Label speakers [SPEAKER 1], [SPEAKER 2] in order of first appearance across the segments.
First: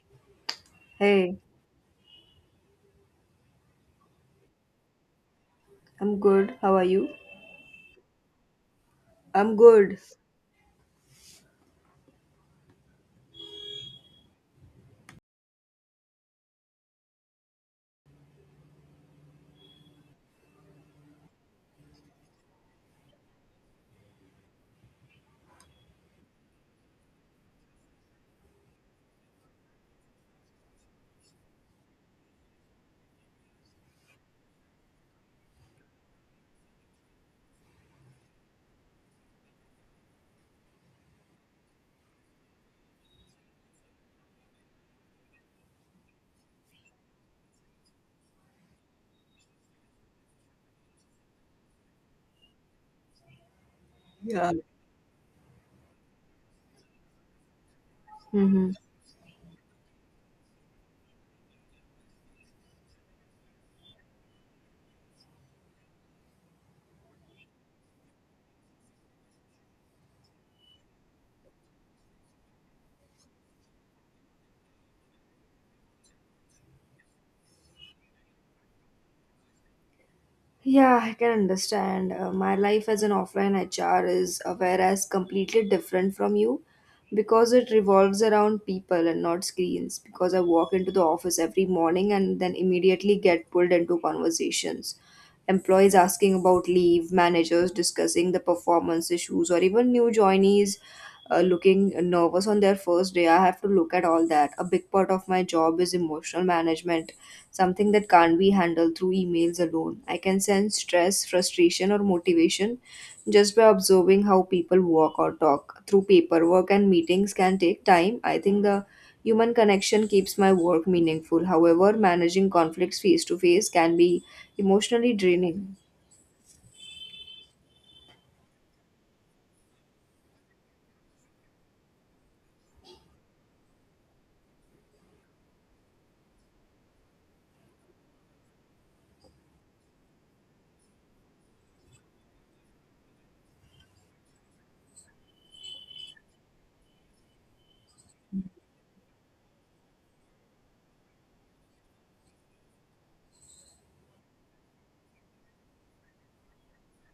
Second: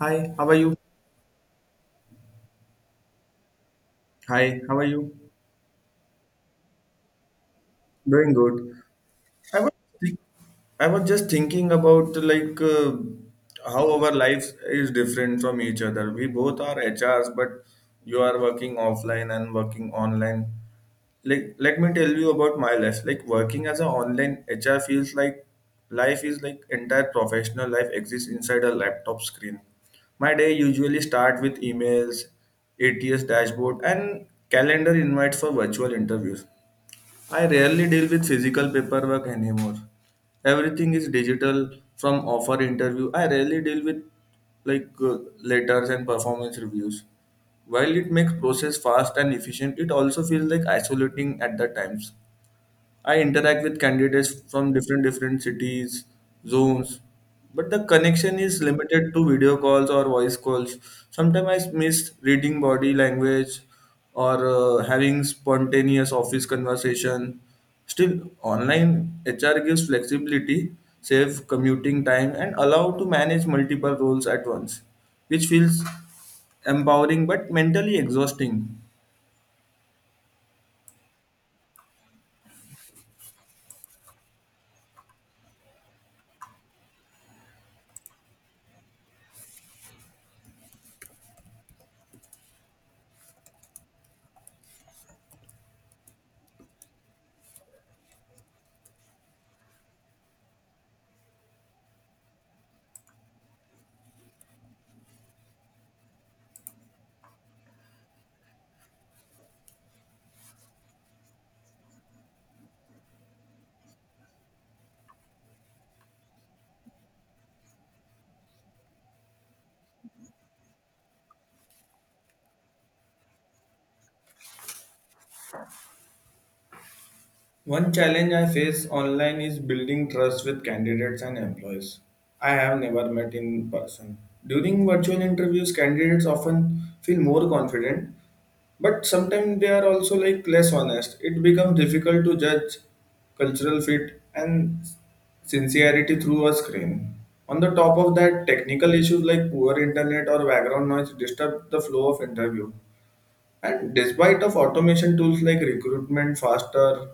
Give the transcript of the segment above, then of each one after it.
[SPEAKER 1] Hi, how are you?
[SPEAKER 2] Hey,
[SPEAKER 1] Hi, how are you?
[SPEAKER 2] I'm good. How are you?
[SPEAKER 1] Doing good.
[SPEAKER 2] I'm
[SPEAKER 1] I was
[SPEAKER 2] good.
[SPEAKER 1] thi- I was just thinking about how our lives is different from each other. We both are HRs, but you are working offline and working online. Like let me tell you about my life. Like working as an online HR feels like life is like entire professional life exists inside a laptop screen. My day usually start with emails, ATS dashboard, and calendar invites for virtual interviews. I rarely deal with physical paperwork anymore. Everything is digital, from offer interview. I rarely deal with like uh, letters and performance reviews. While it makes process fast and efficient, it also feels like isolating at the times. I interact with candidates
[SPEAKER 2] Yeah.
[SPEAKER 1] from different cities, zones, but the connection is
[SPEAKER 2] Mm-hmm.
[SPEAKER 1] limited to video calls or voice calls. Sometimes I miss reading body language or having spontaneous office conversation. Still, online HR gives flexibility, save commuting time, and allow to manage multiple roles at once, which feels empowering but mentally exhausting.
[SPEAKER 2] Yeah, I can understand. My life as an offline HR is, whereas, completely different from you because it revolves around people and not screens. Because I walk into the office every morning and then immediately get pulled into conversations. Employees asking about leave, managers discussing the performance issues, or even new joinees looking nervous on their first day. I have to look at all that. A big part of my job is emotional management, something that can't be handled through emails alone. I can sense stress, frustration, or motivation just by observing how people walk or talk. Through paperwork and meetings can take time. I think the human connection keeps my work meaningful. However, managing conflicts face to face can be emotionally draining.
[SPEAKER 1] One challenge I face online is building trust with candidates and employees I have never met in person. During virtual interviews, candidates often feel more confident, but sometimes they are also like less honest. It becomes difficult to judge cultural fit and sincerity through a screen. On the top of that, technical issues like poor internet or background noise disturb the flow of interview. And despite of automation tools like recruitment faster,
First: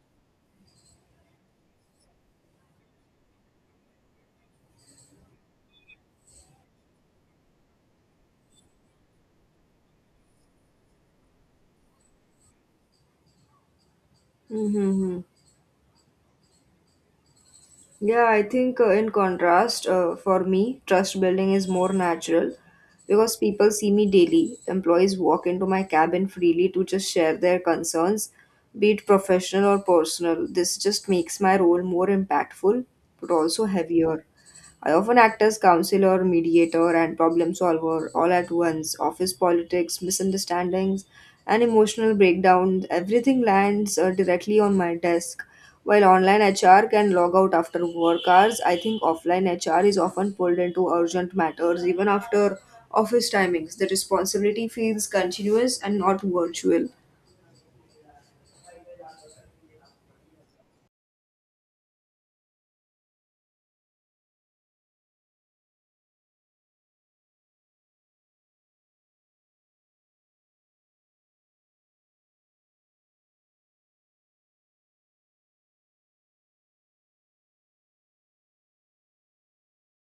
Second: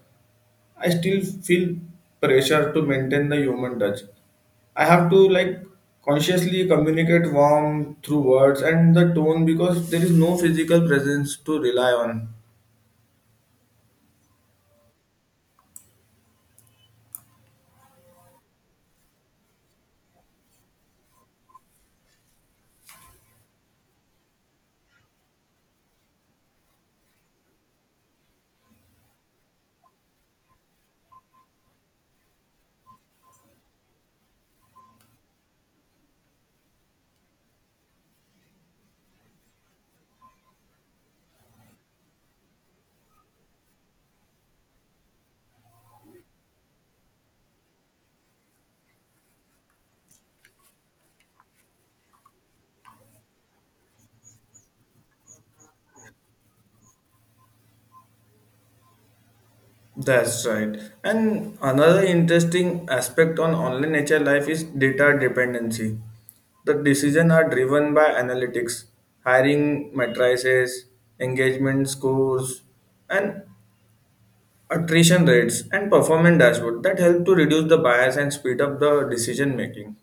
[SPEAKER 1] I still feel pressure to maintain the human touch. I have to like consciously communicate warmth through words and the tone because there is no physical presence to rely on.
[SPEAKER 2] Mm-hmm. Yeah, I think in contrast, for me, trust building is more natural because people see me daily. Employees walk into my cabin freely to just share their concerns, be it professional or personal. This just makes my role more impactful but also heavier. I often act as counselor, mediator, and problem solver all at once. Office politics, misunderstandings, and emotional breakdowns, everything lands directly on my desk. While online HR can log out after work hours, I think offline HR is often pulled into urgent matters even after office timings. The responsibility feels continuous and not virtual.
[SPEAKER 1] That's right. And another interesting aspect on online nature life is data dependency. The decisions are driven by analytics, hiring matrices, engagement scores, and attrition rates, and performance dashboard that help to reduce the bias and speed up the decision making.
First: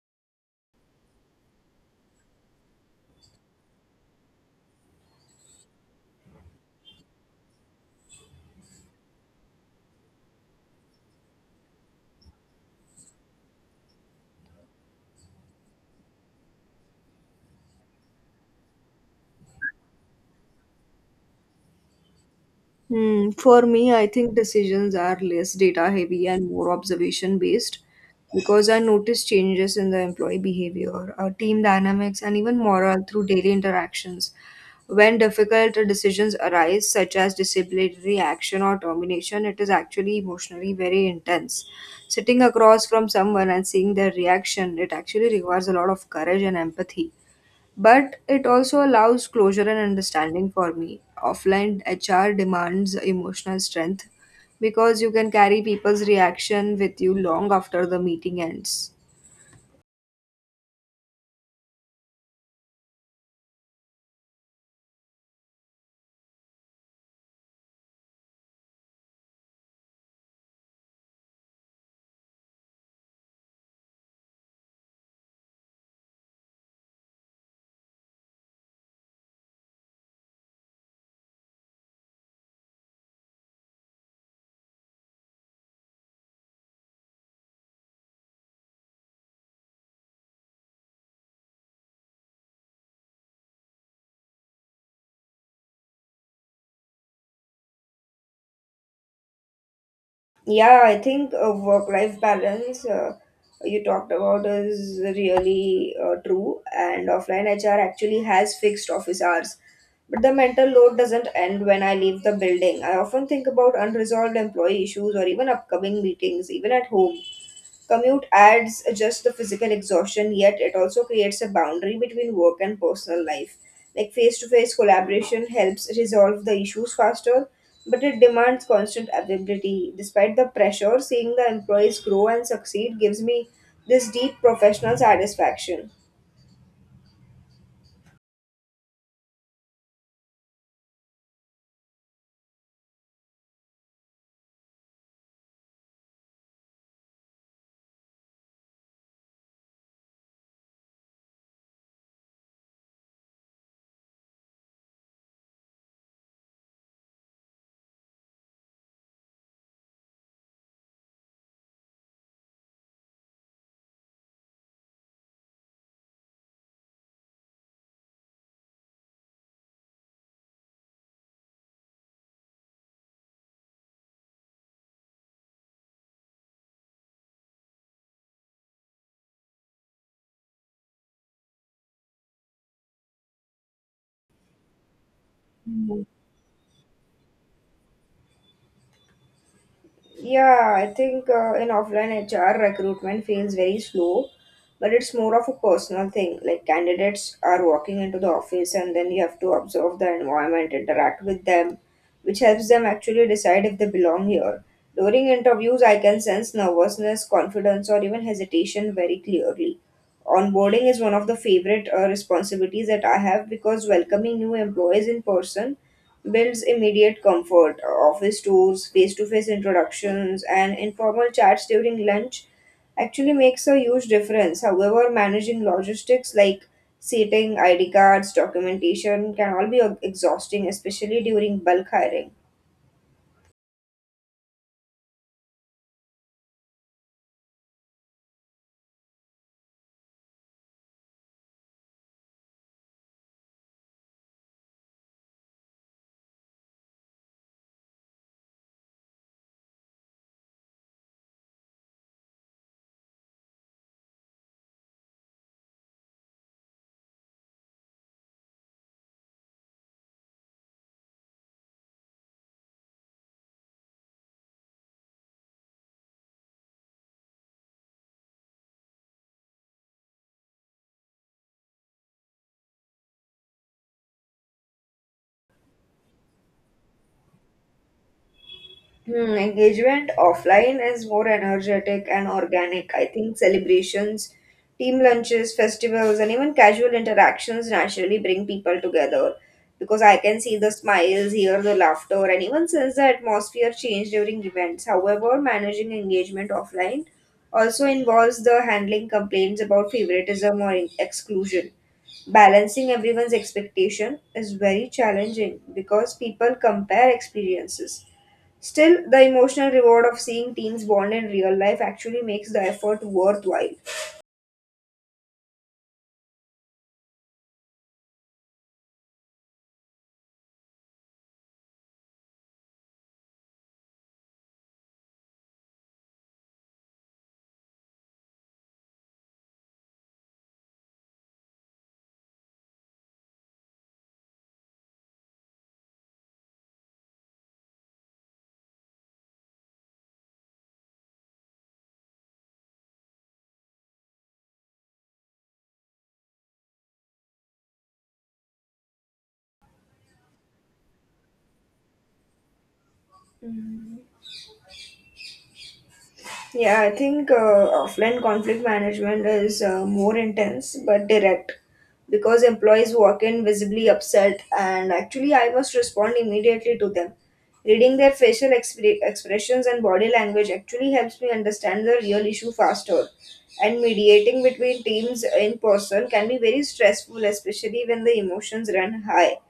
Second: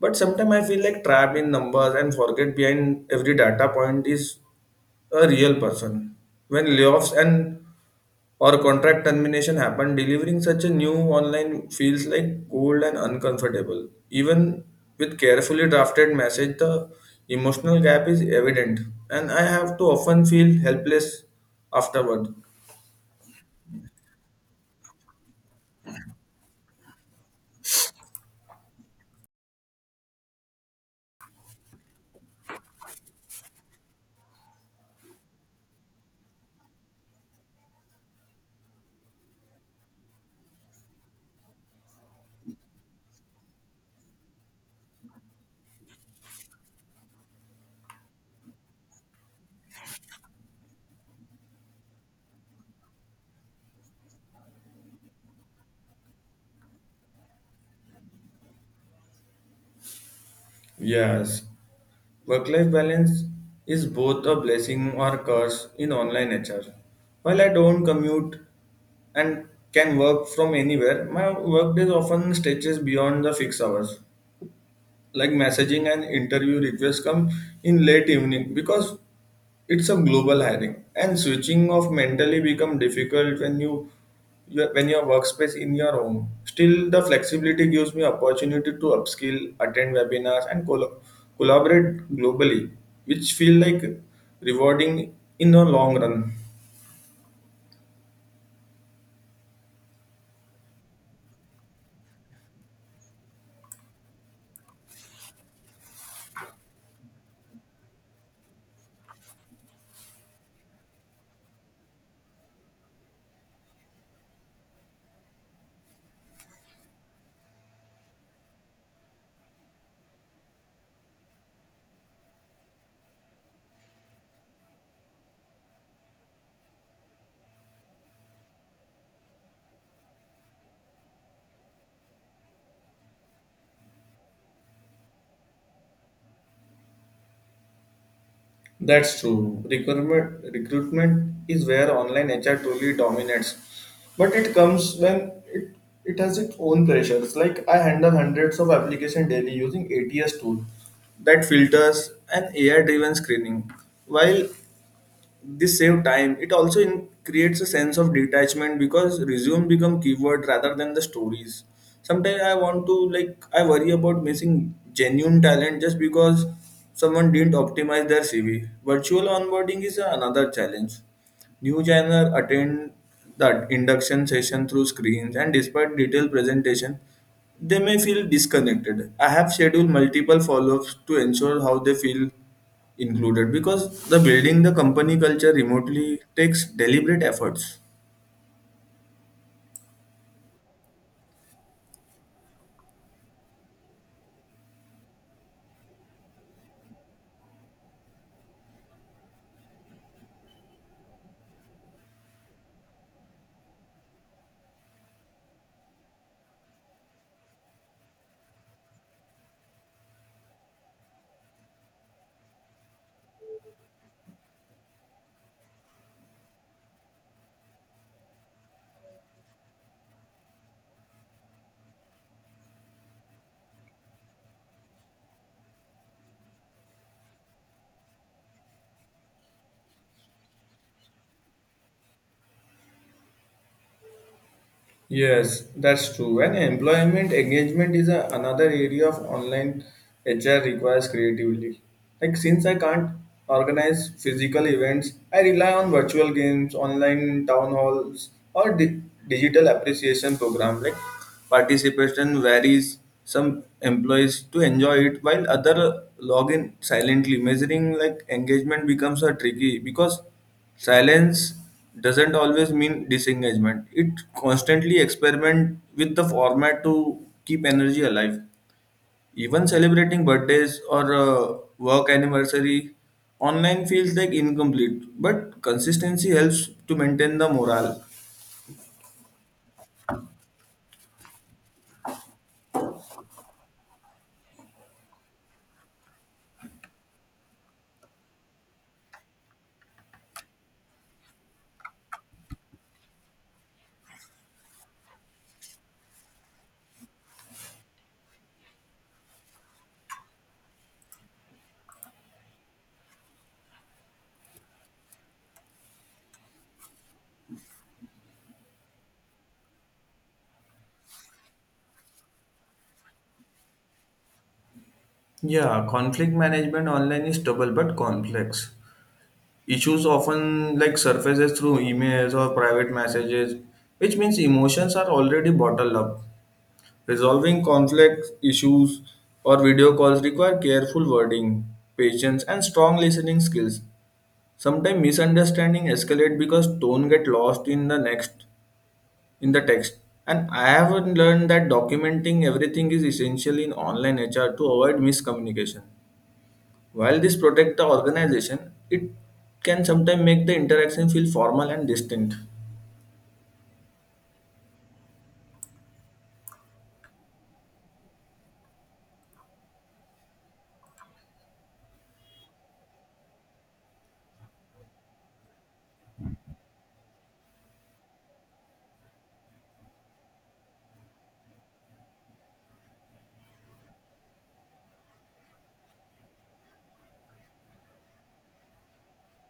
[SPEAKER 1] But sometimes I feel like trapped in numbers and forget behind every data point is a real person. When layoffs and or contract termination happen, delivering such a new online feels like cold and uncomfortable. Even with carefully drafted message, the emotional gap is evident, and I have to often feel helpless afterward.
[SPEAKER 2] Hmm. For me, I think decisions are less data heavy and more observation based because I notice changes in the employee behavior, team dynamics, and even morale through daily interactions. When difficult decisions arise, such as disciplinary action or termination, it is actually emotionally very intense. Sitting across from someone and seeing their reaction, it actually requires a lot of courage and empathy. But it also allows closure and understanding for me. Offline HR demands emotional strength because you can carry people's reaction with you long after the meeting ends.
[SPEAKER 1] Yes, work life balance is both a blessing or curse in online nature. While I don't commute and can work from anywhere, my workdays often stretches beyond the fixed hours, like messaging and interview requests come in late evening because it's a global hiring, and switching off mentally become difficult when when your workspace in your home. Still, the flexibility gives me opportunity to upskill, attend webinars, and collaborate globally, which feel like rewarding in the long run.
[SPEAKER 2] Yeah, I think work life balance you talked about is really true, and offline HR actually has fixed office hours. But the mental load doesn't end when I leave the building. I often think about unresolved employee issues or even upcoming meetings, even at home. Commute adds just the physical exhaustion, yet it also creates a boundary between work and personal life. Like face to face collaboration helps resolve the issues faster, but it demands constant availability. Despite the pressure, seeing the employees grow and succeed gives me this deep professional satisfaction.
[SPEAKER 1] That's true. Recruitment is where online HR truly dominates. But it comes when it has its own pressures. Like I handle hundreds of application daily using ATS tool that filters and AI driven screening. While this save time, it also creates a sense of detachment because resume become keyword rather than the stories. Sometimes I want to like I worry about missing genuine talent just because someone didn't optimize their CV. Virtual onboarding is another challenge. New joiner attend the induction session through screens, and despite detailed presentation, they may feel disconnected. I have scheduled multiple follow-ups to ensure how they feel included because the building the company culture remotely takes deliberate efforts.
[SPEAKER 2] Yeah, I think in offline HR recruitment feels very slow, but it's more of a personal thing. Like candidates are walking into the office and then you have to observe the environment, interact with them, which helps them actually decide if they belong here. During interviews, I can sense nervousness, confidence, or even hesitation very clearly. Onboarding is one of the favorite responsibilities that I have because welcoming new employees in person builds immediate comfort, office tours, face to face introductions, and informal chats during lunch actually makes a huge difference. However, managing logistics like seating, ID cards, documentation can all be exhausting, especially during bulk hiring.
[SPEAKER 1] Yes, that's true. And employment engagement is another area of online HR requires creativity. Like since I can't organize physical events, I rely on virtual games, online town halls, or digital appreciation program. Like participation varies. Some employees to enjoy it while other log in silently. Measuring like engagement becomes a tricky because silence doesn't always mean disengagement. It constantly experiment with the format to keep energy alive. Even celebrating birthdays or work anniversary online feels like incomplete, but consistency helps to maintain the morale.
[SPEAKER 2] Hmm, engagement offline is more energetic and organic. I think celebrations, team lunches, festivals, and even casual interactions naturally bring people together because I can see the smiles, hear the laughter, and even sense the atmosphere change during events. However, managing engagement offline also involves the handling complaints about favoritism or exclusion. Balancing everyone's expectation is very challenging because people compare experiences. Still, the emotional reward of seeing teens bond in real life actually makes the effort worthwhile.
[SPEAKER 1] Yeah, conflict management online is double but complex. Issues often like surfaces through emails or private messages, which means emotions are already bottled up. Resolving conflict issues or video calls require careful wording, patience, and strong listening skills. Sometimes misunderstanding escalate because tone get lost in the next in the text. And I have learned that documenting everything is essential in online HR to avoid miscommunication. While this protects the organization, it can sometimes make the interaction feel formal and distant.
[SPEAKER 2] Yeah, I think offline conflict management is more intense but direct because employees walk in visibly upset, and actually, I must respond immediately to them. Reading their expressions and body language actually helps me understand the real issue faster. And mediating between teams in person can be very stressful, especially when the emotions run high.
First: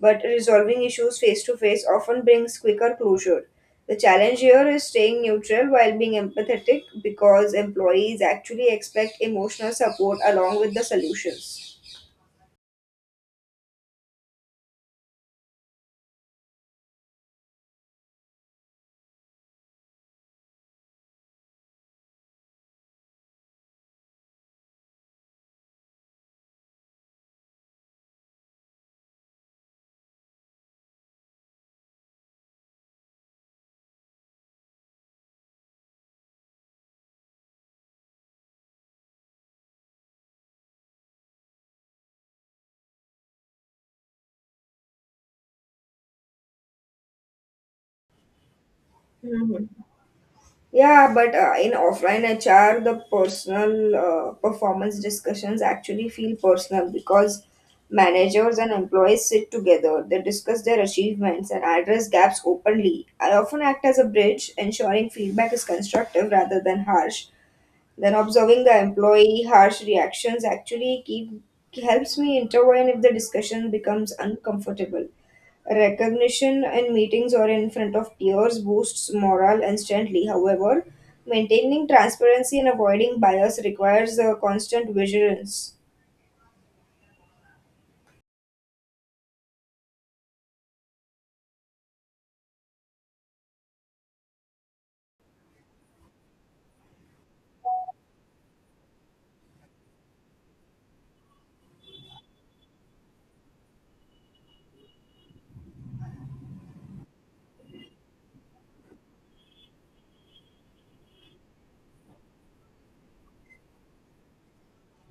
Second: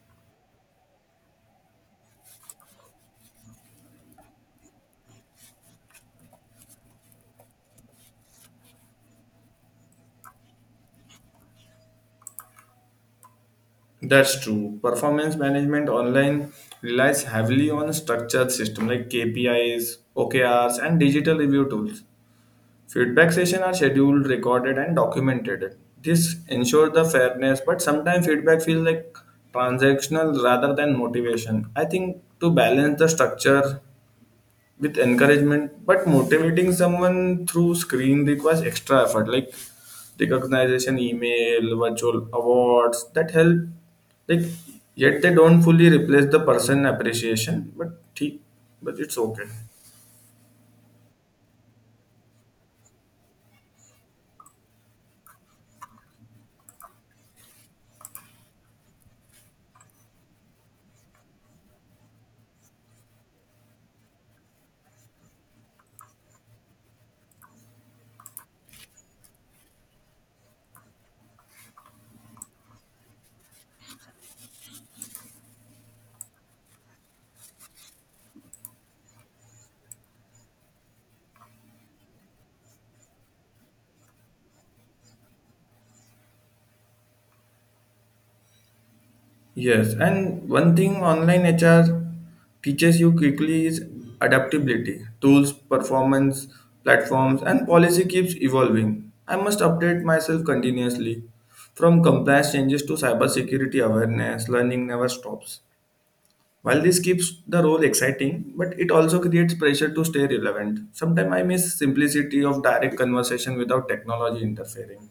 [SPEAKER 2] But resolving issues face to face often brings quicker closure. The challenge here is staying neutral while being empathetic because employees actually expect emotional support along with the solutions.
[SPEAKER 1] That's true. Performance management online relies heavily on a structured system like KPIs, OKRs, and digital review tools. Feedback sessions are scheduled, recorded, and documented. This ensures the fairness, but sometimes feedback feels like transactional rather than motivation. I think to balance the structure with encouragement but motivating someone through screen requires extra effort like recognition email, virtual awards that help like yet they don't fully replace the person appreciation, but it's okay.
[SPEAKER 2] Hmm. Yeah, but in offline HR, the personal performance discussions actually feel personal because managers and employees sit together. They discuss their achievements and address gaps openly. I often act as a bridge, ensuring feedback is constructive rather than harsh. Then observing the employee harsh reactions actually keep Helps me intervene if the discussion becomes uncomfortable. Recognition in meetings or in front of peers boosts morale instantly. However, maintaining transparency and avoiding bias requires a constant vigilance.
[SPEAKER 1] Yes, and one thing online HR teaches you quickly is adaptability. Tools, performance, platforms, and policy keeps evolving. I must update myself continuously. From compliance changes to cybersecurity awareness, learning never stops. While this keeps the role exciting, but it also creates pressure to stay relevant. Sometimes I miss simplicity of direct conversation without technology interfering.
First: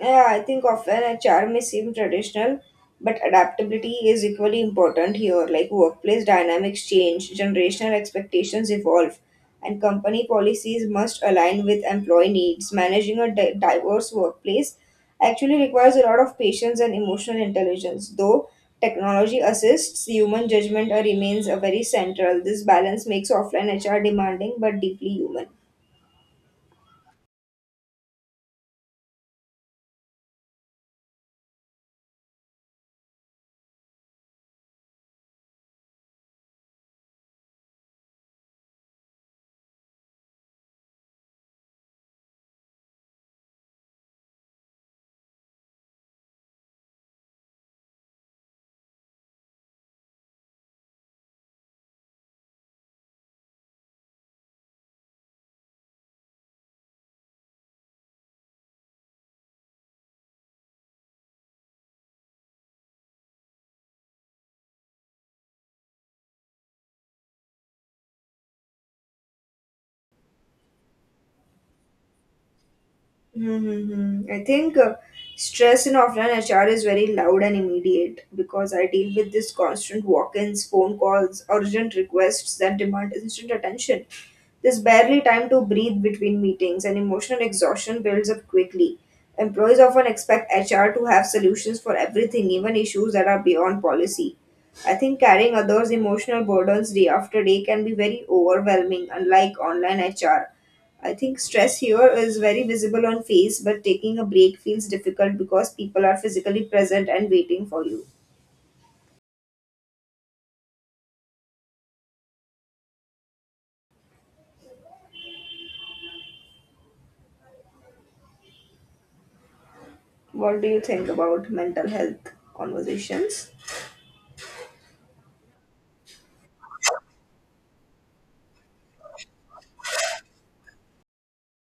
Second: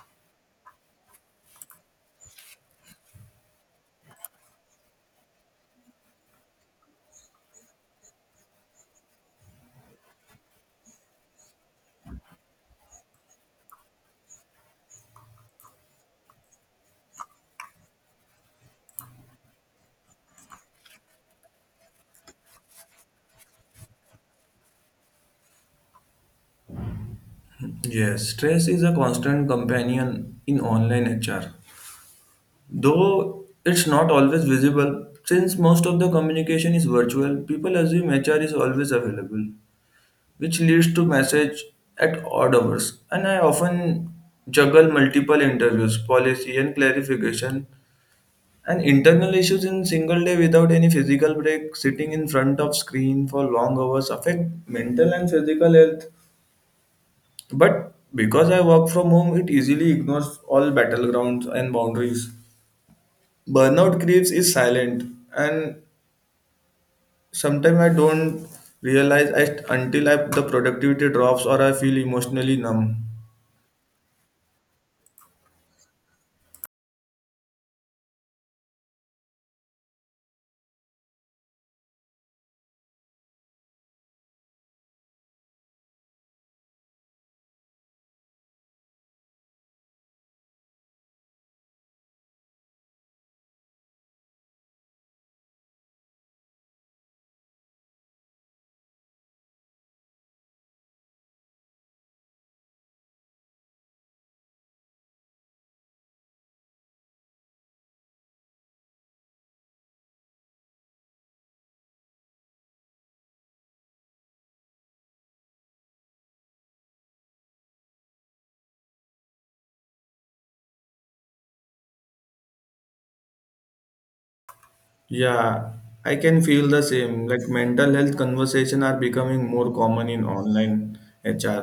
[SPEAKER 2] Yeah, I think often HR may seem traditional, but adaptability is equally important here. Like workplace dynamics change, generational expectations evolve, and company policies must align with employee needs. Managing a diverse workplace actually requires a lot of patience and emotional intelligence. Though technology assists, human judgment remains a very central. This balance makes offline HR demanding but deeply human.
[SPEAKER 1] Yes, stress is a constant companion in online HR. Though it's not always visible, since most of the communication is virtual, people assume HR is always available, which leads to message at odd hours. And I often juggle multiple interviews, policy and clarification, and internal issues in single day without any physical break. Sitting in front of screen for long hours affect mental and physical health. But because I work from home, it easily ignores all battlegrounds and boundaries. Burnout creeps is silent, and sometimes I don't realize it until the productivity drops or I feel emotionally numb.
[SPEAKER 2] Mm-hmm. I think stress in offline HR is very loud and immediate because I deal with this constant walk ins, phone calls, urgent requests that demand instant attention. There's barely time to breathe between meetings, and emotional exhaustion builds up quickly. Employees often expect HR to have solutions for everything, even issues that are beyond policy. I think carrying others' emotional burdens day after day can be very overwhelming. Unlike online HR, I think stress here is very visible on face, but taking a break feels difficult because people are physically present and waiting for you. What do you think about mental health conversations?
[SPEAKER 1] Yeah, I can feel the same. Like mental health conversation are becoming more common in online HR,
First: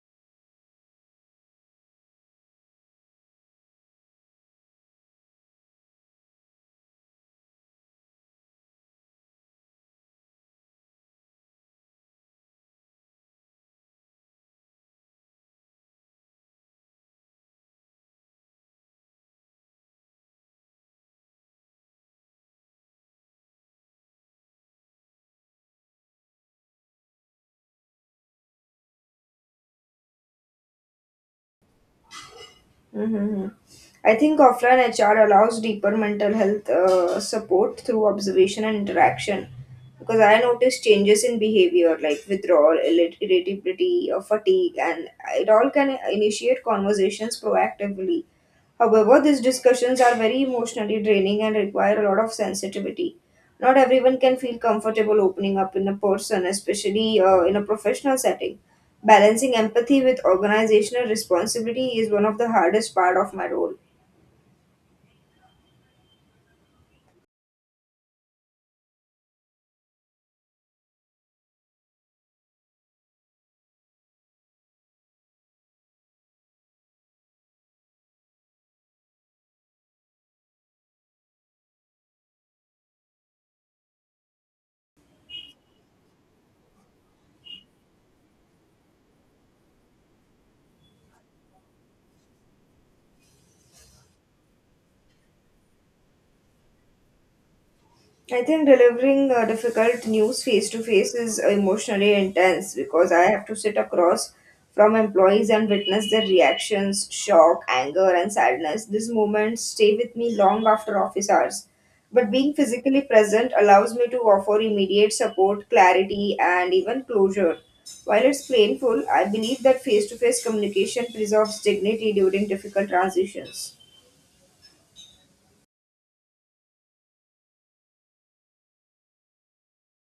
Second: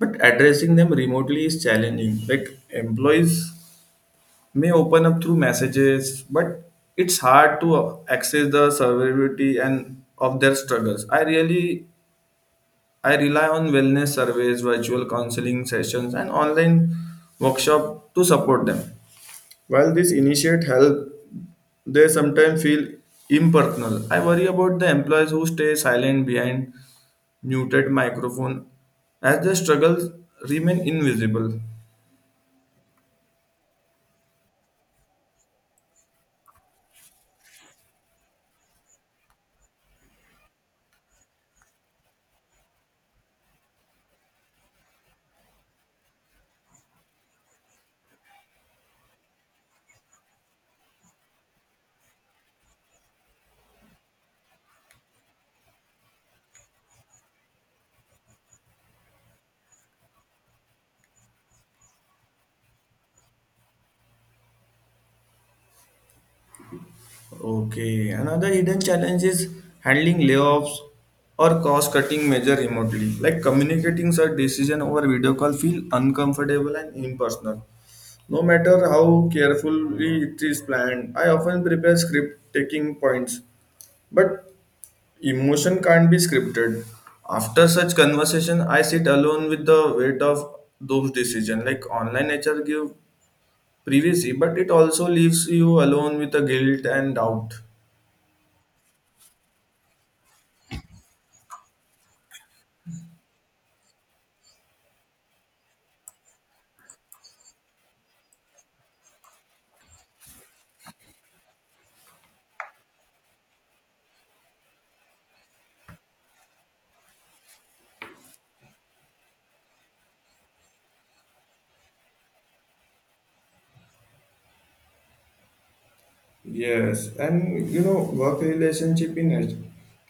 [SPEAKER 1] but addressing them remotely is challenging. Like employees may open up through messages but it's hard to access the severity and of their struggles. I rely on wellness surveys, virtual counseling sessions, and online workshop to support them. While these initiate help, they sometimes feel impersonal. I worry about the employees who stay silent behind muted microphone as their struggles remain invisible.
[SPEAKER 2] Mm-hmm. I think offline HR allows deeper mental health support through observation and interaction because I noticed changes in behavior like withdrawal, irritability, or fatigue, and it all can initiate conversations proactively. However, these discussions are very emotionally draining and require a lot of sensitivity. Not everyone can feel comfortable opening up in a person, especially in a professional setting. Balancing empathy with organizational responsibility is one of the hardest part of my role.
[SPEAKER 1] Okay, another hidden challenge is handling layoffs or cost cutting measure remotely. Like communicating such decision over video call feel uncomfortable and impersonal, no matter how carefully it is planned. I often prepare script taking points, but emotion can't be scripted. After such conversation, I sit alone with the weight of those decisions. Like online nature give privacy, but it also leaves you alone with the guilt and doubt.
[SPEAKER 2] I think delivering difficult news face to face is emotionally intense because I have to sit across from employees and witness their reactions, shock, anger, and sadness. These moments stay with me long after office hours. But being physically present allows me to offer immediate support, clarity, and even closure. While it's painful, I believe that face to face communication preserves dignity during difficult transitions.
[SPEAKER 1] Yes, and you know, work relationship in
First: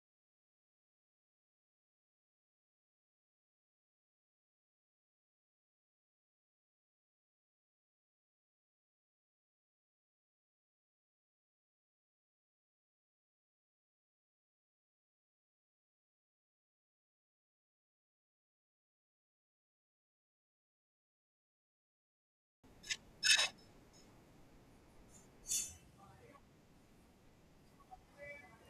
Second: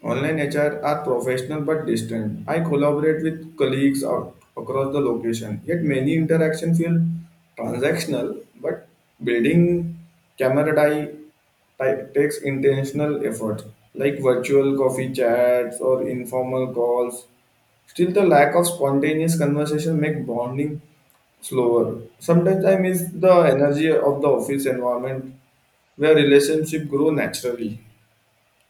[SPEAKER 1] online HR are professional but distant. I collaborate with colleagues out across the location, yet many interactions feel transactional, but building camaraderie takes intentional effort, like virtual coffee chats or informal calls. Still, the lack of spontaneous conversation make bonding slower. Sometimes I miss the energy of the office environment where relationship grow naturally.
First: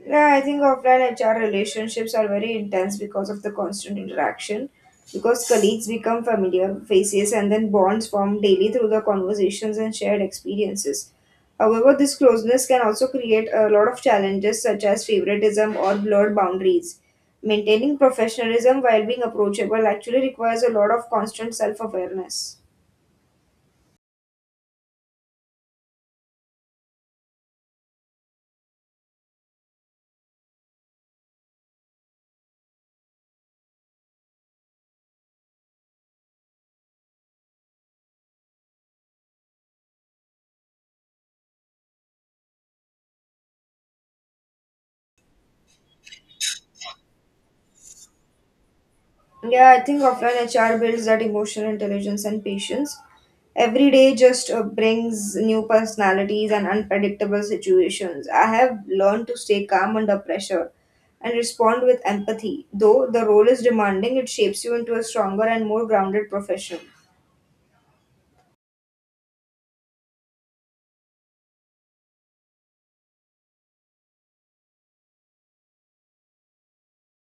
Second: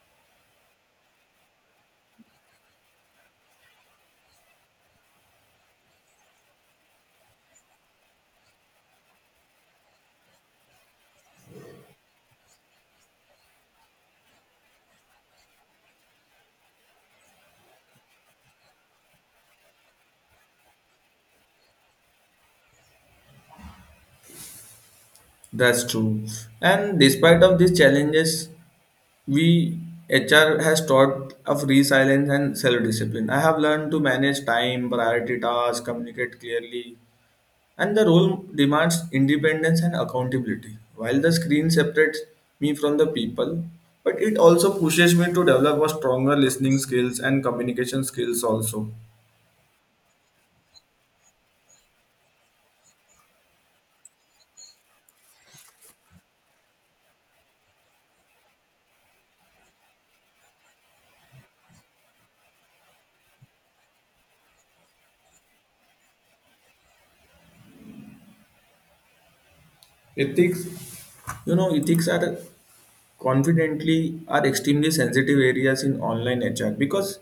[SPEAKER 2] Yeah, I think offline HR relationships are very intense because of the constant interaction. Because colleagues become familiar faces and then bonds form daily through the conversations and shared experiences. However, this closeness can also create a lot of challenges such as favoritism or blurred boundaries. Maintaining professionalism while being approachable actually requires a lot of constant self awareness.
[SPEAKER 1] That's true. And despite of these challenges, we HR has taught of resilience and self-discipline. I have learned to manage time, priority tasks, communicate clearly, and the role demands independence and accountability. While the screen separates me from the people, but it also pushes me to develop a stronger listening skills and communication skills also.
[SPEAKER 2] Yeah, I think offline HR builds that emotional intelligence and patience. Every day just brings new personalities and unpredictable situations. I have learned to stay calm under pressure and respond with empathy. Though the role is demanding, it shapes you into a stronger and more grounded professional.
[SPEAKER 1] Ethics. You know, ethics are confidently are extremely sensitive areas in online HR because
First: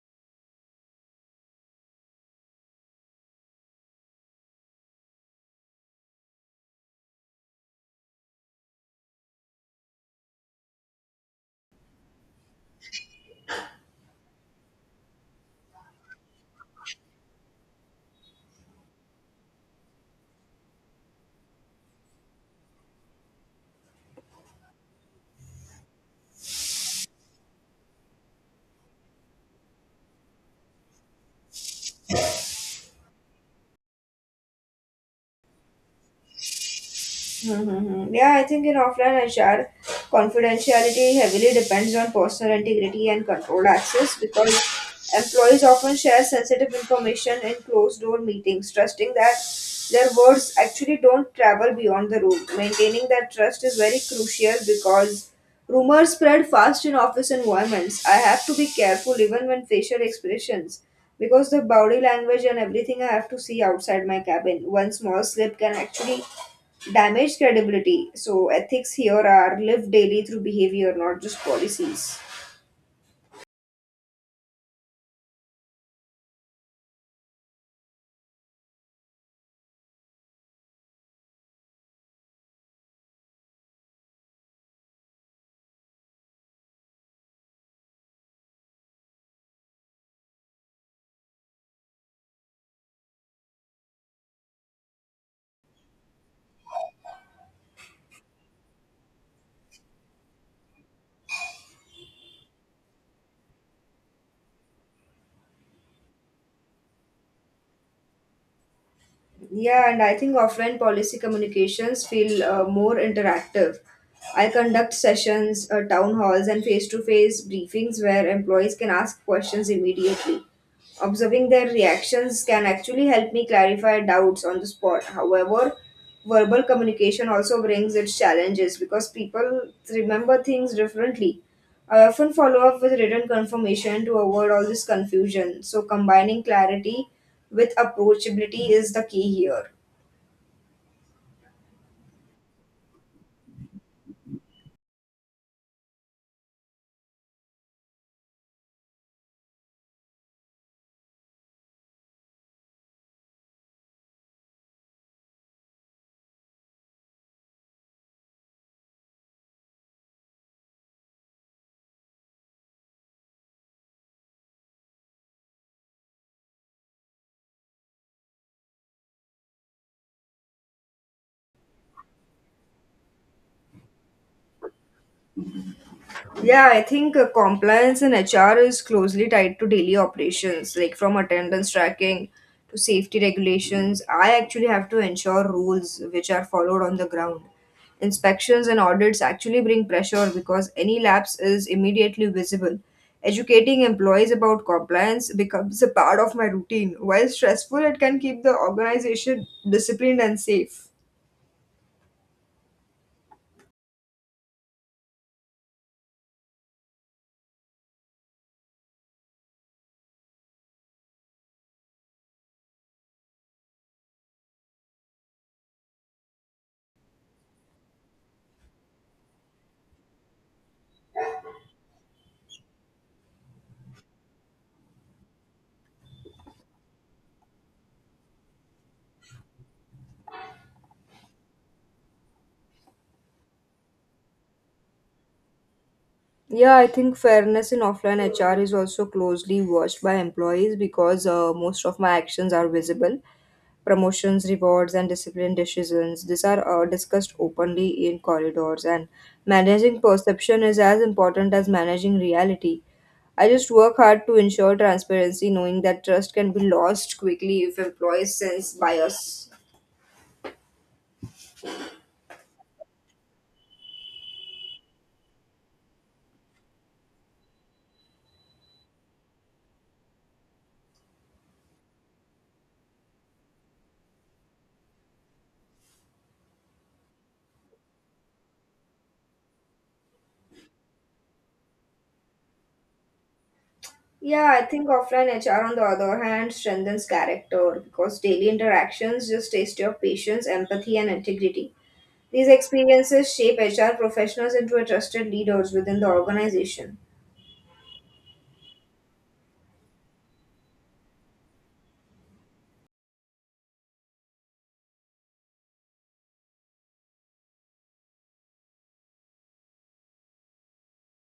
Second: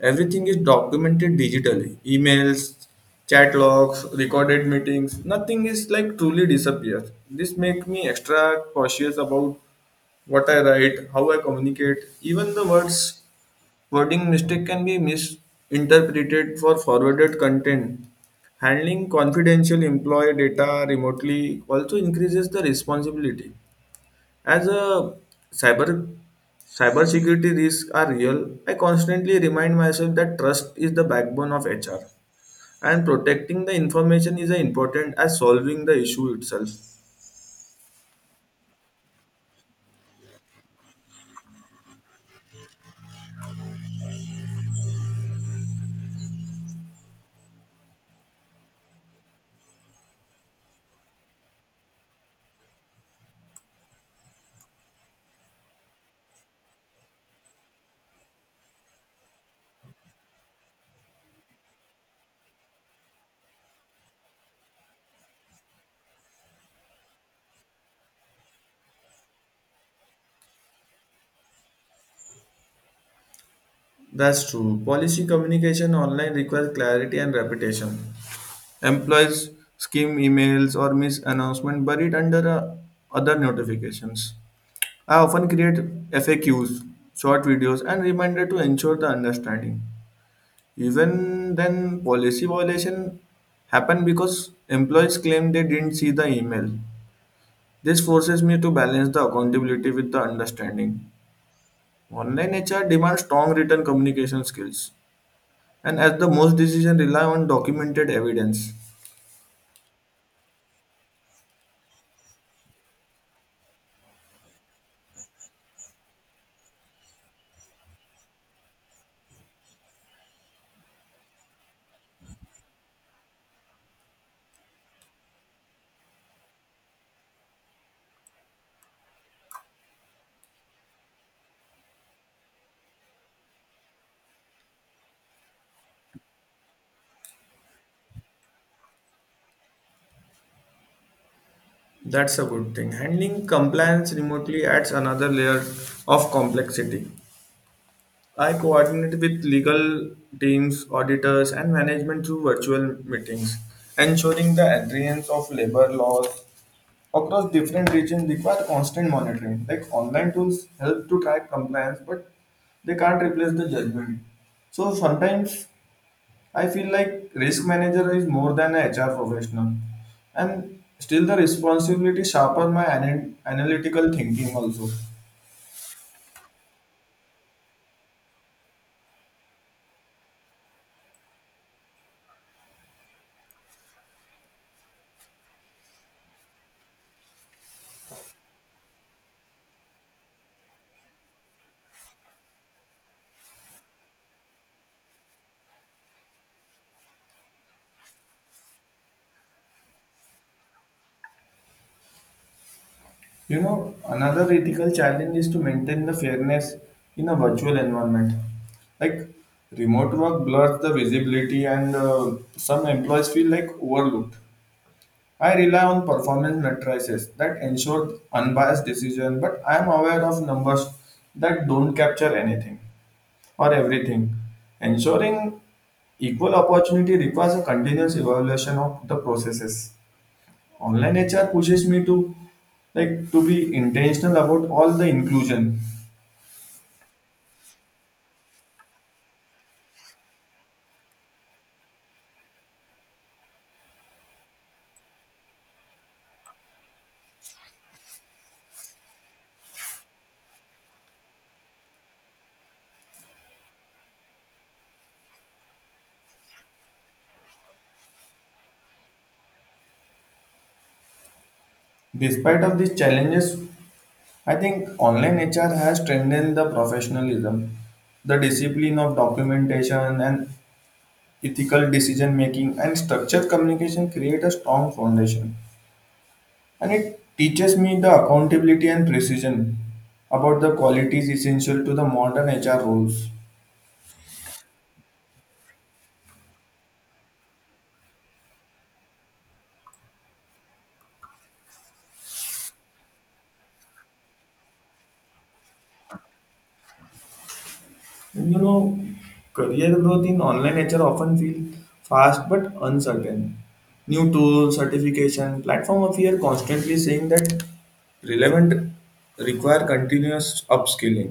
[SPEAKER 1] everything is documented digitally. Emails, chat logs, recorded meetings, nothing is like truly disappears. This makes me extra cautious about what I write, how I communicate. Even the words wording mistake can be misinterpreted for forwarded content. Handling confidential employee data remotely also increases the responsibility. As a cyber cybersecurity risks are real, I constantly remind myself that trust is the backbone of HR, and protecting the information is as important as solving the issue itself.
[SPEAKER 2] Mm-hmm. Yeah, I think in offline HR, confidentiality heavily depends on personal integrity and controlled access because employees often share sensitive information in closed door meetings, trusting that their words actually don't travel beyond the room. Maintaining that trust is very crucial because rumors spread fast in office environments. I have to be careful even when facial expressions. Because the body language and everything I have to see outside my cabin. One small slip can actually damage credibility. So ethics here are lived daily through behavior, not just policies.
[SPEAKER 1] That's true. Policy communication online requires clarity and reputation. Employees skim emails or miss announcement buried under other notifications. I often create FAQs, short videos, and reminder to ensure the understanding. Even then, policy violation happened because employees claimed they didn't see the email. This forces me to balance the accountability with the understanding. Online HR demands strong written communication skills, and as the most decisions rely on documented evidence.
[SPEAKER 2] Yeah, and I think offline policy communications feel more interactive. I conduct sessions, town halls, and face to face briefings where employees can ask questions immediately. Observing their reactions can actually help me clarify doubts on the spot. However, verbal communication also brings its challenges because people remember things differently. I often follow up with written confirmation to avoid all this confusion. So, combining clarity with approachability is the key here.
[SPEAKER 1] That's a good thing. Handling compliance remotely adds another layer of complexity. I coordinate with legal teams, auditors, and management through virtual meetings, ensuring the adherence of labor laws across different regions require constant monitoring. Like online tools help to track compliance, but they can't replace the judgment. So sometimes I feel like risk manager is more than a HR professional, and still the responsibility sharpen my analytical thinking also.
[SPEAKER 2] Yeah, I think compliance in HR is closely tied to daily operations, like from attendance tracking to safety regulations. I actually have to ensure rules which are followed on the ground. Inspections and audits actually bring pressure because any lapse is immediately visible. Educating employees about compliance becomes a part of my routine. While stressful, it can keep the organization disciplined and safe.
[SPEAKER 1] You know, another ethical challenge is to maintain the fairness in a virtual environment. Like remote work blurs the visibility, and some employees feel like overlooked. I rely on performance matrices that ensure unbiased decision, but I am aware of numbers that don't capture anything or everything. Ensuring equal opportunity requires a continuous evaluation of the processes. Online HR pushes me to to be intentional about all the inclusion.
[SPEAKER 2] Yeah, I think fairness in offline HR is also closely watched by employees because most of my actions are visible. Promotions, rewards, and discipline decisions. These are discussed openly in corridors, and managing perception is as important as managing reality. I just work hard to ensure transparency, knowing that trust can be lost quickly if employees sense bias.
[SPEAKER 1] Despite of these challenges, I think online HR has strengthened the professionalism, the discipline of documentation and ethical decision making, and structured communication create a strong foundation, and it teaches me the accountability and precision about the qualities essential to the modern HR roles.
[SPEAKER 2] Yeah, I think offline HR, on the other hand, strengthens character because daily interactions just test your patience, empathy, and integrity. These experiences shape HR professionals into a trusted leaders within the organization.
[SPEAKER 1] And career growth in online HR often feels fast but uncertain. New tools certification platform of here constantly saying that relevant require continuous upskilling.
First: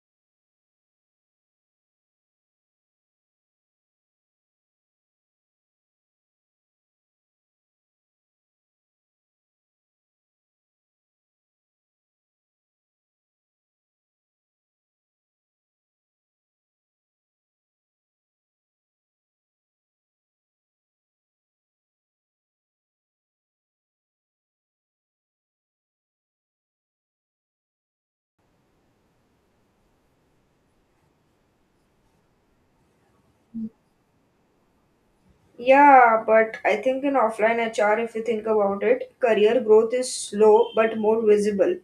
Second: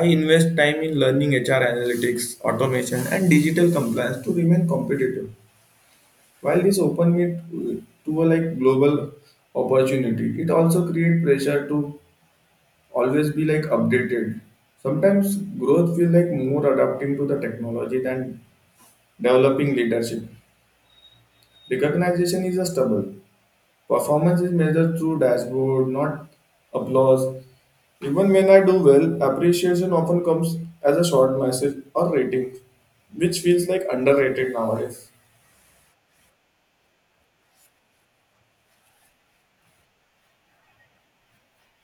[SPEAKER 1] I invest time in learning HR analytics, automation, and digital compliance to remain competitive. While this opens me to, a like global opportunity, it also creates pressure to always be like updated. Sometimes growth feels like more adapting to the technology than developing leadership. Recognition is a stubble. Performance is measured through dashboard, not applause. Even when I do well, appreciation often comes as a short message or rating, which feels like underrated nowadays.
[SPEAKER 2] Yeah, but I think in offline HR, if you think about it, career growth is slow but more visible.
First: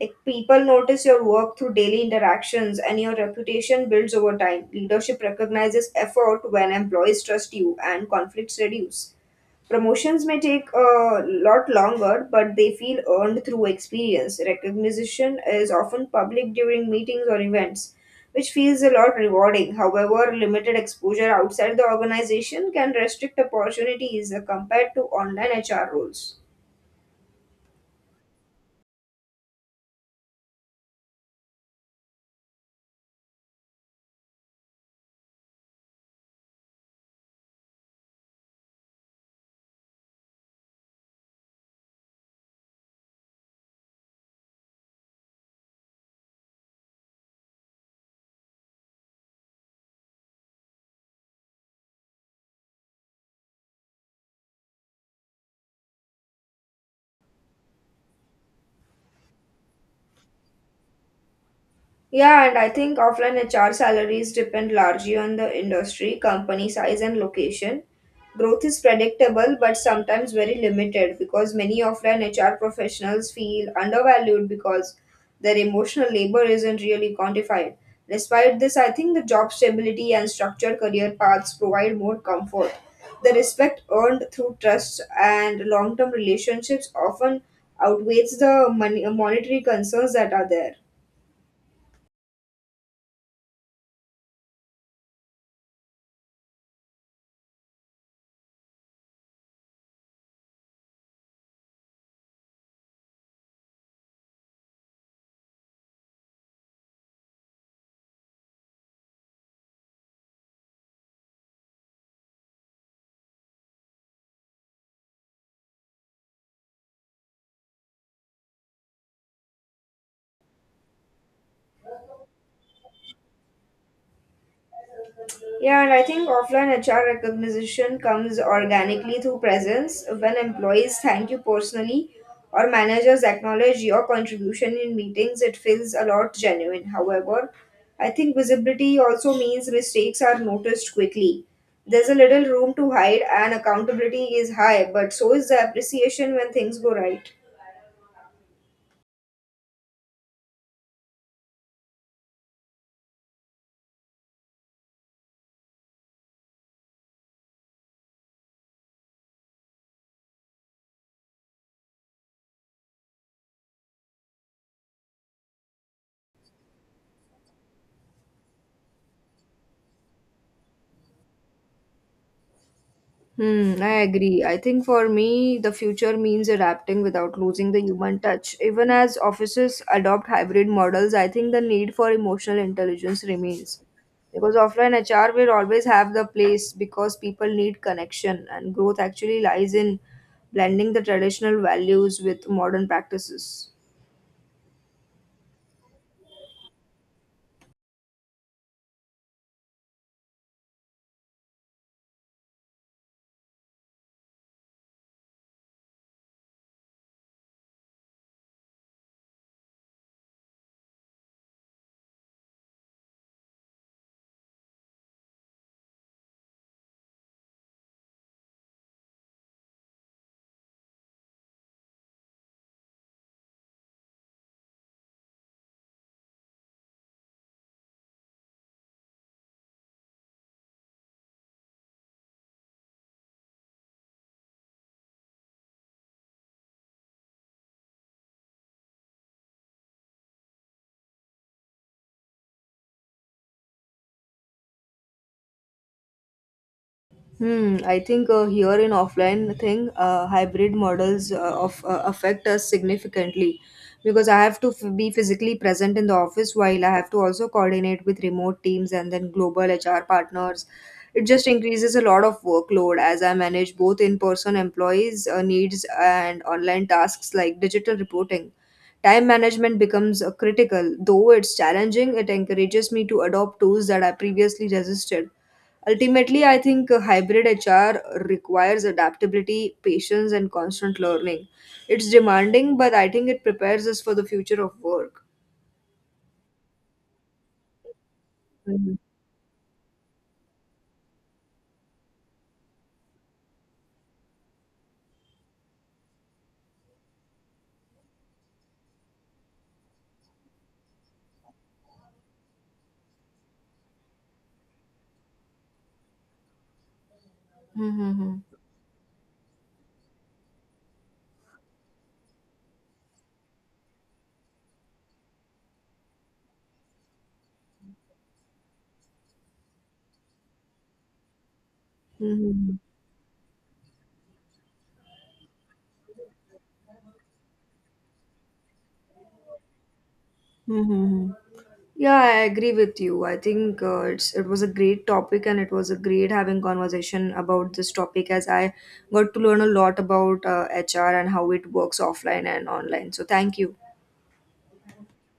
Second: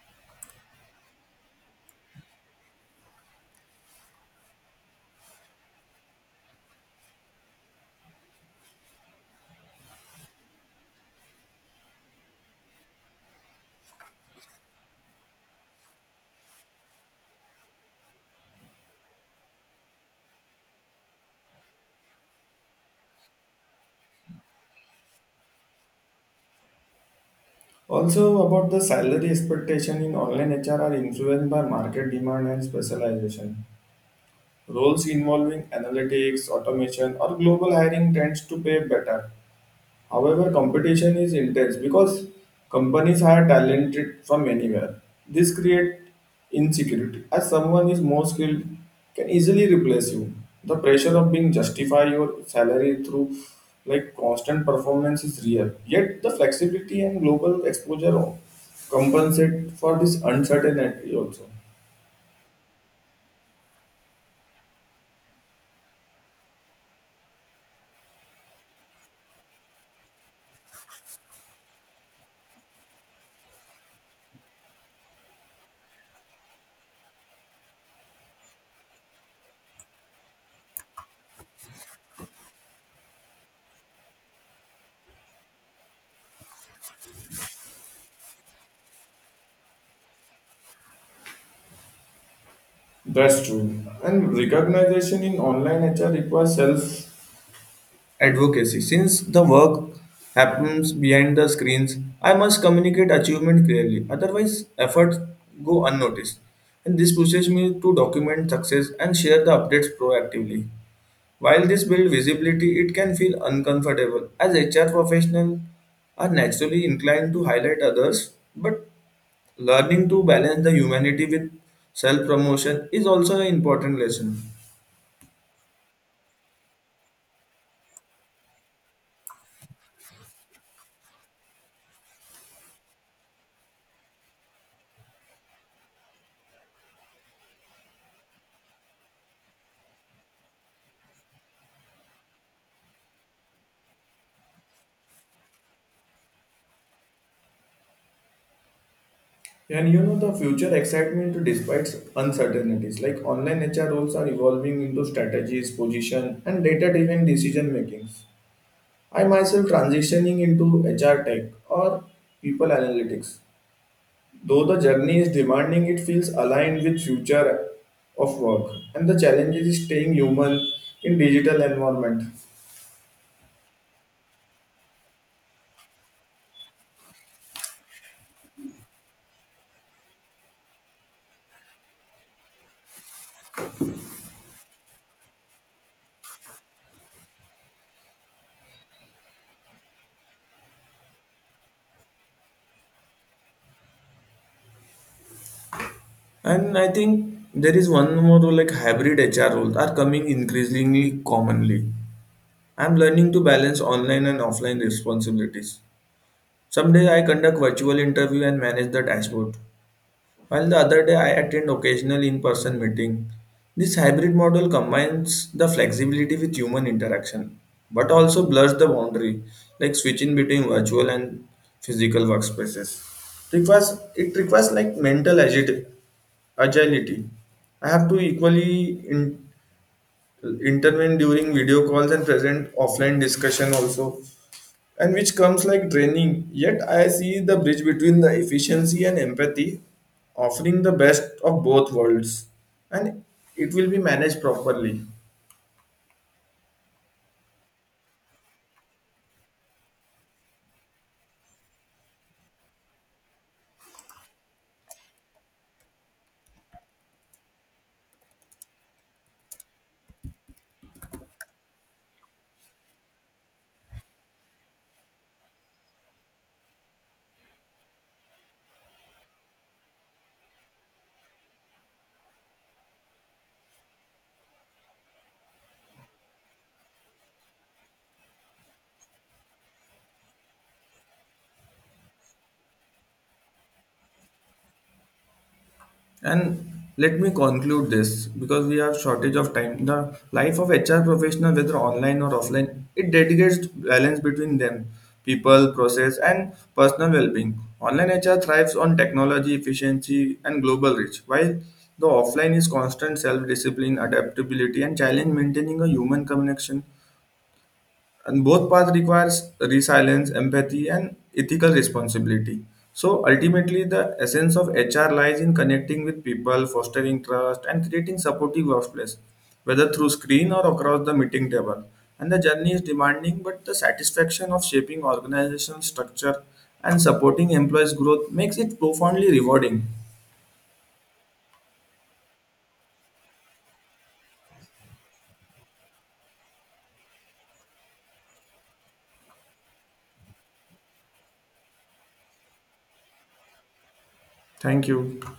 [SPEAKER 2] Like people notice your work through daily interactions and your reputation builds over time. Leadership recognizes effort when employees trust you and conflicts reduce. Promotions may take a lot longer, but they feel earned through experience. Recognition is often public during meetings or events, which feels a lot rewarding. However, limited exposure outside the organization can restrict opportunities compared to online HR roles.
[SPEAKER 1] Also, about the salary expectation in online HR are influenced by market demand and specialization. Roles involving analytics, automation, or global hiring tends to pay better. However, competition is intense because companies hire talented from anywhere. This creates insecurity as someone is more skilled can easily replace you. The pressure of being justify your salary through like constant performance is real. Yet the flexibility and global exposure compensate for this uncertainty also.
[SPEAKER 2] Yeah, and I think offline HR salaries depend largely on the industry, company size, and location. Growth is predictable but sometimes very limited because many offline HR professionals feel undervalued because their emotional labor isn't really quantified. Despite this, I think the job stability and structured career paths provide more comfort. The respect earned through trust and long term relationships often outweighs the money, monetary concerns that are there.
[SPEAKER 1] That's true. And recognition in online HR requires self advocacy. Since the work happens behind the screens, I must communicate achievement clearly; otherwise, efforts go unnoticed. And this pushes me to document success and share the updates proactively. While this builds visibility, it can feel uncomfortable as HR professionals are naturally inclined to highlight others, but learning to balance the humanity with self promotion is also an important lesson.
[SPEAKER 2] Yeah, and I think offline HR recognition comes organically through presence when employees thank you personally or managers acknowledge your contribution in meetings, it feels a lot genuine. However, I think visibility also means mistakes are noticed quickly. There's a little room to hide, and accountability is high, but so is the appreciation when things go right.
[SPEAKER 1] And the future excitement despite uncertainties, like online HR roles are evolving into strategies, position, and data driven decision makings. I myself transitioning into HR tech or people analytics. Though the journey is demanding, it feels aligned with future of work, and the challenges is staying human in digital environment.
[SPEAKER 2] Hmm, I agree. I think for me, the future means adapting without losing the human touch. Even as offices adopt hybrid models, I think the need for emotional intelligence remains. Because offline HR will always have the place because people need connection, and growth actually lies in blending the traditional values with modern practices.
[SPEAKER 1] And I think there is one more role, like hybrid HR roles are coming increasingly commonly. I'm learning to balance online and offline responsibilities. Some days I conduct virtual interview and manage the dashboard, while the other day I attend occasional in-person meeting. This hybrid model combines the flexibility with human interaction, but also blurs the boundary, like switching between virtual and physical workspaces. Requires it requires like mental agility. I have to equally intervene during video calls and present offline discussion also, and which comes like training. Yet I see the bridge between the efficiency and empathy, offering the best of both worlds, and it will be managed properly.
[SPEAKER 2] Hmm, I think here in offline thing, hybrid models of affect us significantly because I have to be physically present in the office while I have to also coordinate with remote teams and then global HR partners. It just increases a lot of workload as I manage both in-person employees' needs and online tasks like digital reporting. Time management becomes critical, though it's challenging. It encourages me to adopt tools that I previously resisted. Ultimately, I think hybrid HR requires adaptability, patience, and constant learning. It's demanding, but I think it prepares us for the future of work.
[SPEAKER 1] And let me conclude this because we
[SPEAKER 2] Mhm.
[SPEAKER 1] have shortage of time. The life of HR professional, whether online or offline, it dedicates balance between them, people, process, and personal well-being. Online HR thrives on technology, efficiency, and global reach, while the offline is constant self-discipline, adaptability, and challenge maintaining a human connection.
[SPEAKER 2] Mhm.
[SPEAKER 1] And both paths requires resilience, empathy, and ethical responsibility. So ultimately the essence of HR lies in connecting with people, fostering trust, and creating supportive workplace, whether through screen or across the meeting table. And the journey
[SPEAKER 2] Mhm.
[SPEAKER 1] is demanding, but the satisfaction of shaping organizational structure and supporting employees growth makes it profoundly rewarding.
[SPEAKER 2] Mhm. Yeah, I agree with you. I think it was a great topic, and it was a great having conversation about this topic as I got to learn a lot about HR and how it works offline and online. So thank you.
[SPEAKER 1] Thank you.